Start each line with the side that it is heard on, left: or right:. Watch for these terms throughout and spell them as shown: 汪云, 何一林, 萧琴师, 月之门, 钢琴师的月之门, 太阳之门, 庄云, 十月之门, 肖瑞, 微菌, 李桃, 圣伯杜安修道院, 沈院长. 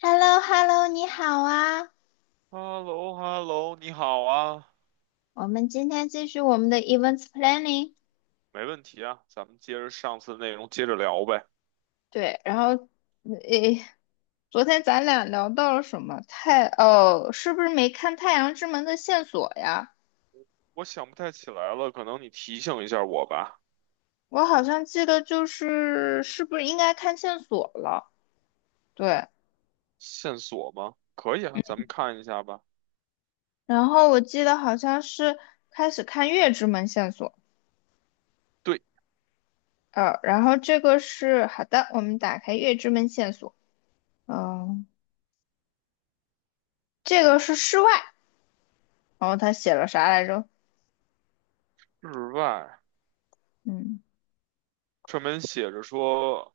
left: h e l l o h e l l o 你好啊！
right: h e l l o h e l l o 你好啊，
left: 我们今天继续我们的 events planning。
right: 没问题啊，咱们接着上次的内容接着聊呗。
left: 对，然后，诶，昨天咱俩聊到了什么？太，哦，是不是没看《太阳之门》的线索呀？
right: 我想不太起来了，可能你提醒一下我吧。
left: 我好像记得就是，是不是应该看线索了？对，
right: 线索吗？可以啊，咱们看一下吧。
left: 然后我记得好像是开始看月之门线索，
right: 对，
left: 然后这个是，好的，我们打开月之门线索，嗯、这个是室外，然后他写了啥来着？
right: 日外
left: 嗯
right: 上面写着说，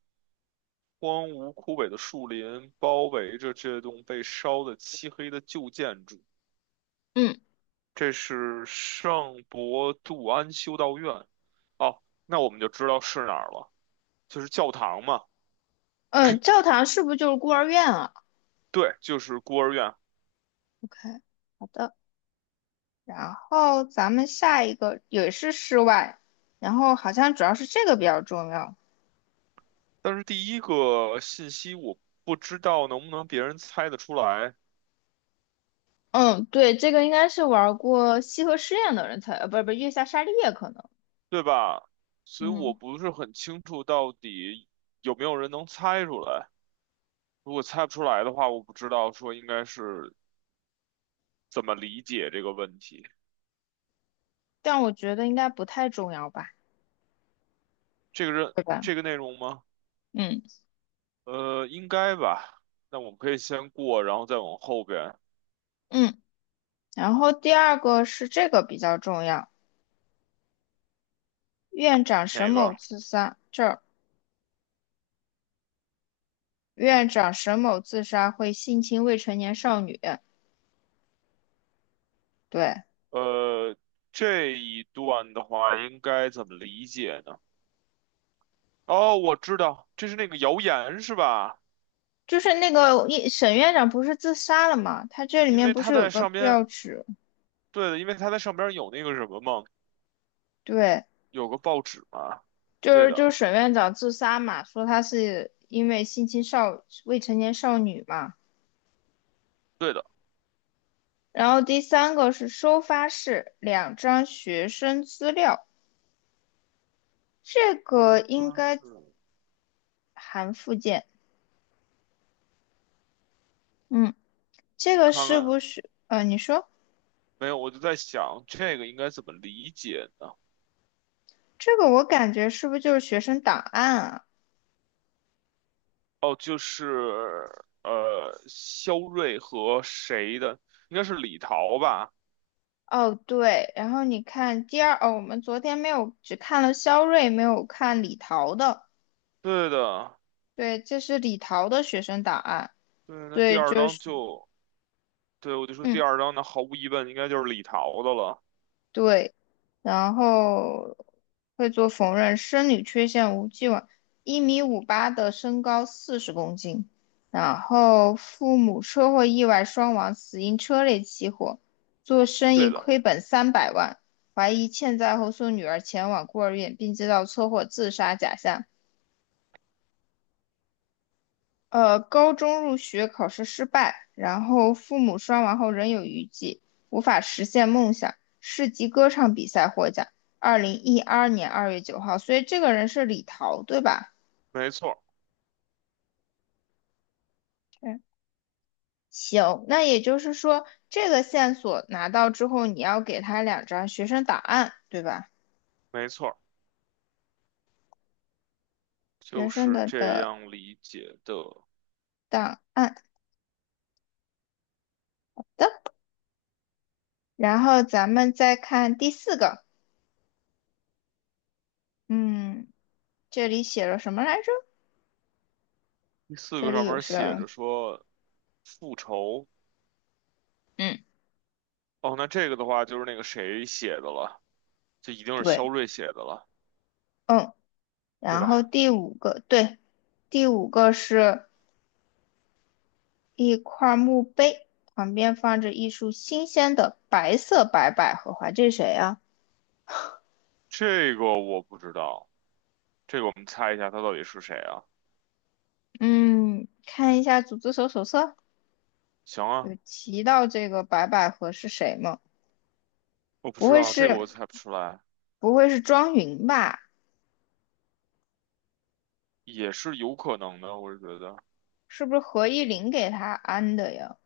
right: 荒芜枯萎的树林包围着这栋被烧得漆黑的旧建筑，
left: 嗯。
right: 这是圣伯杜安修道院。哦，那我们就知道是哪儿了，就是教堂嘛。
left: 嗯，教堂是不是就是孤儿院啊
right: 对，就是孤儿院。
left: ？OK，好的。然后咱们下一个也是室外，然后好像主要是这个比
right: 嗯。
left: 较重要。
right: 但是第一个信息我不知道能不能别人猜得出来，
left: 嗯，对，这个应该是玩过西河试验的人才，不是月下沙利叶可能，
right: 对吧？所以我
left: 嗯，
right: 不是很清楚到底有没有人能猜出来。如果猜不出来的话，我不知道说应该是怎么理解这个问题。
left: 但我觉得应该不太重要吧，
right: 这个人
left: 对吧？
right: 这个内容吗？
left: 嗯
right: 应该吧。那我们可以先过，然后再往后边
left: 嗯。然后第二个是这个比较重要，院长沈
right: 哪
left: 某
right: 个。
left: 自杀，这儿院长沈某自杀会性侵未成年少女，对。
right: 呃，这一段的话应该怎么理解呢？哦，我知道，这是那个谣言是吧？
left: 就是那个一沈院长不是自杀了嘛？他这里
right: 因
left: 面
right: 为
left: 不
right: 他
left: 是有
right: 在
left: 个
right: 上边，
left: 标志？
right: 对的，因为他在上边有那个什么嘛，
left: 对，
right: 有个报纸嘛，
left: 就
right: 对
left: 是就
right: 的，
left: 是沈院长自杀嘛，说他是因为性侵少未成年少女嘛。
right: 对的。
left: 然后第三个是收发室两张学生资料，这
right: 哦，
left: 个应
right: 那
left: 该
right: 是
left: 含附件。嗯，这
right: 我
left: 个
right: 看
left: 是
right: 看，
left: 不是？你说
right: 没有，我就在想这个应该怎么理解呢？
left: 这个我感觉是不是就是学生档案啊？
right: 哦，就是肖瑞和谁的？应该是李桃吧？
left: 哦，对，然后你看第二，哦，我们昨天没有，只看了肖瑞，没有看李桃的。
right: 对的，
left: 对，这是李桃的学生档案。
right: 对，那第
left: 对，
right: 二
left: 就
right: 章
left: 是，
right: 就，对，我就说第
left: 嗯，
right: 二章那毫无疑问应该就是李桃的了。
left: 对，然后会做缝纫，生理缺陷无既往，1.58的身高，40公斤。然后父母车祸意外双亡，死因车内起火，做生意
right: 对的，
left: 亏本300万，怀疑欠债后送女儿前往孤儿院，并制造车祸自杀假象。高中入学考试失败，然后父母双亡后仍有余悸，无法实现梦想。市级歌唱比赛获奖，2012年2月9号。所以这个人是李桃，对吧？
right: 没错，
left: 嗯，行，那也就是说，这个线索拿到之后，你要给他两张学生档案，对吧？
right: 没错，
left: 学
right: 就
left: 生
right: 是
left: 的
right: 这
left: 的
right: 样理解的。
left: 档案的。然后咱们再看第四个，嗯，这里写了什么来着？
right: 第四
left: 这
right: 个
left: 里
right: 上
left: 有
right: 面写
left: 什
right: 着说复仇，
left: 嗯，
right: 哦，那这个的话就是那个谁写的了，这一定是
left: 对。
right: 肖瑞写的了，
left: 嗯。
right: 对
left: 然后
right: 吧？
left: 第五个，对，第五个是一块墓碑，旁边放着一束新鲜的白百合花。这是谁啊？
right: 这个我不知道，这个我们猜一下他到底是谁啊？
left: 嗯，看一下组织手册，
right: 行啊，
left: 有提到这个白百合是谁吗？
right: 我不
left: 不
right: 知
left: 会
right: 道，这个我
left: 是
right: 猜不出来，
left: 不会是庄云吧？
right: 也是有可能的，我是觉得
left: 是不是何一林给他安的呀？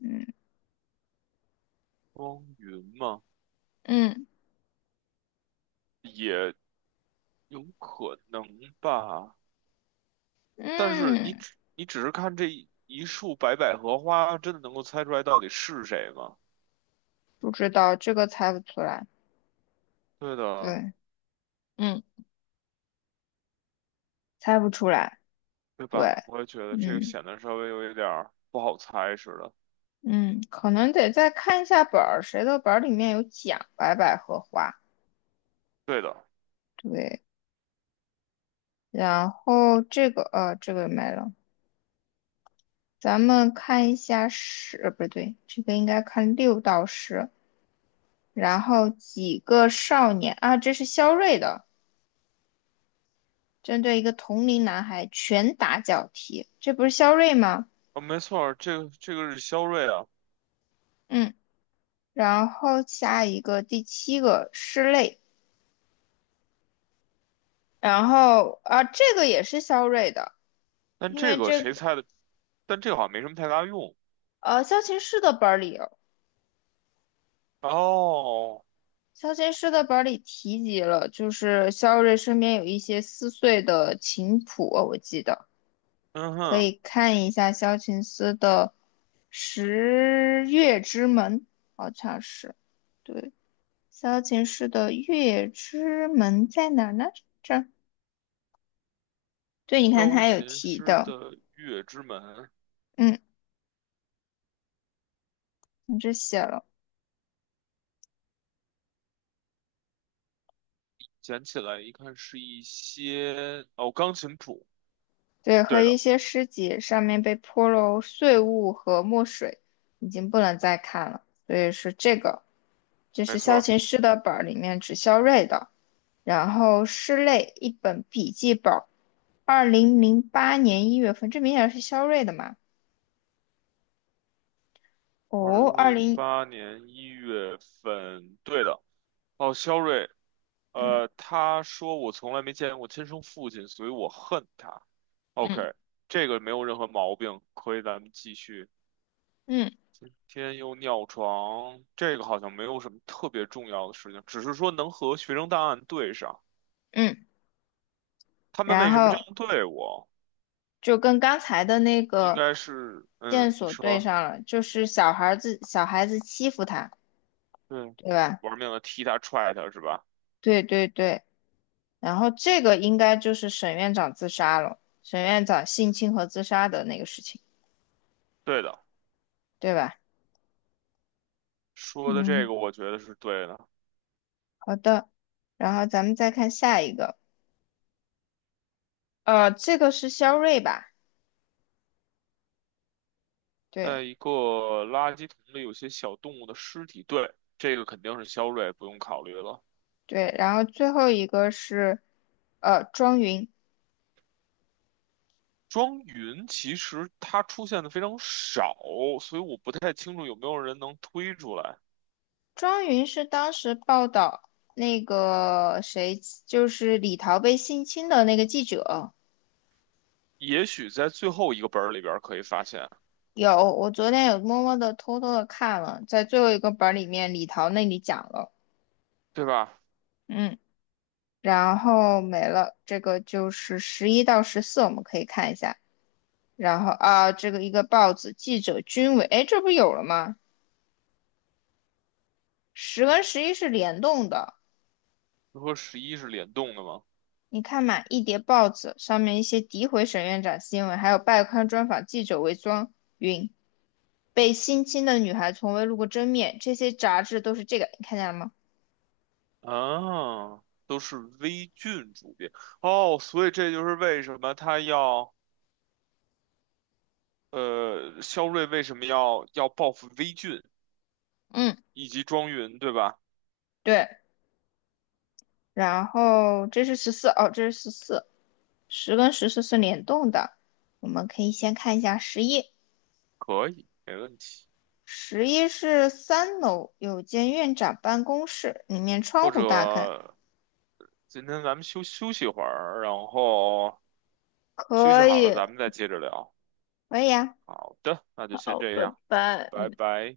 left: 嗯
right: 汪云嘛，
left: 嗯
right: 也有可能吧。但是你
left: 嗯，
right: 只你只是看这一束白百合花，真的能够猜出来到底是谁吗？
left: 不知道，这个猜不出来。
right: 对的。
left: 对，嗯，猜不出来。
right: 对
left: 对，
right: 吧？我也觉得这个
left: 嗯。
right: 显得稍微有一点儿不好猜似的。
left: 嗯，可能得再看一下本儿，谁的本儿里面有讲白百合花，
right: 对的，
left: 对，然后这个没了，咱们看一下十，不对，这个应该看六到十，然后几个少年啊，这是肖瑞的，针对一个同龄男孩拳打脚踢，这不是肖瑞吗？
right: 哦，没错儿，这个是肖瑞啊，
left: 嗯，然后下一个第七个室内，然后啊这个也是肖瑞的。
right: 但
left: 因
right: 这
left: 为
right: 个
left: 这
right: 谁
left: 个
right: 猜的？但这个好像没什么太大用。
left: 萧琴师的本儿里
right: 哦，
left: 肖琴诗的本里提及了，就是萧瑞身边有一些撕碎的琴谱，我记得
right: 嗯
left: 可
right: 哼，
left: 以看一下萧琴斯的《十月之门》，好像是对萧琴师的《月之门》在哪儿呢？这儿，对，你看
right: 钢
left: 他有
right: 琴
left: 提
right: 师
left: 的，
right: 的月之门，
left: 嗯，你这写了，
right: 捡起来一看是一些哦，钢琴谱。
left: 对，和
right: 对的，
left: 一些诗集上面被泼了碎物和墨水，已经不能再看了，所以是这个。就
right: 没
left: 是
right: 错
left: 萧
right: 儿，
left: 琴师的本儿里面只萧锐的，然后师类一本笔记本儿，2008年1月份，这明显是萧锐的嘛？
right: 二
left: 哦，
right: 零
left: 二
right: 零
left: 零，
right: 八年一月份，对的。哦，肖瑞，
left: 嗯
right: 他说我从来没见过亲生父亲，所以我恨他。
left: 嗯
right: OK，这个没有任何毛病，可以咱们继续。
left: 嗯
right: 天佑尿床，这个好像没有什么特别重要的事情，只是说能和学生档案对上。
left: 嗯，
right: 他们
left: 然
right: 为什么这
left: 后
right: 样对我？
left: 就跟刚才的那
right: 应
left: 个
right: 该是，
left: 线
right: 嗯，你
left: 索对
right: 说，
left: 上了，就是小孩子欺负他，
right: 对，
left: 对吧？
right: 玩命的踢他踹他是吧？
left: 对对对，然后这个应该就是沈院长自杀了，沈院长性侵和自杀的那个事情，
right: 对的，
left: 对吧？
right: 说的这
left: 嗯。
right: 个我觉得是对的。
left: 好的，然后咱们再看下一个，这个是肖瑞吧？
right: 在
left: 对
right: 一个垃圾桶里有些小动物的尸体，对，这个肯定是肖瑞，不用考虑了。
left: 对，然后最后一个是，庄云，
right: 庄云其实它出现的非常少，所以我不太清楚有没有人能推出来。
left: 庄云是当时报道那个谁，就是李桃被性侵的那个记者。
right: 也许在最后一个本儿里边儿可以发现，
left: 有，我昨天有默默的偷偷的看了，在最后一个本儿里面，李桃那里讲了，
right: 对吧？
left: 嗯，然后没了，这个就是十一到十四，我们可以看一下。然后啊，这个一个报纸记者军委，哎，这不有了吗？十跟十一是联动的，
right: 就和11是联动的吗？
left: 你看嘛，一叠报纸上面一些诋毁沈院长新闻，还有拜刊专访记者为装云被性侵的女孩从未露过真面，这些杂志都是这个，你看见了吗？
right: 啊，都是微菌主变哦，所以这就是为什么他要肖瑞为什么要报复微菌
left: 嗯，
right: 以及庄云，对吧？
left: 对。然后这是十四，哦，这是十四，十跟十四是联动的，我们可以先看一下十一。
right: 可以，没问题。
left: 十一是三楼有间院长办公室，里面窗
right: 或
left: 户大开，
right: 者今天咱们休息会儿，然后休息
left: 可
right: 好了
left: 以，
right: 咱们再接着聊。
left: 可以啊，
right: 好的，那就先
left: 好，
right: 这
left: 拜
right: 样，
left: 拜，
right: 拜
left: 嗯。
right: 拜。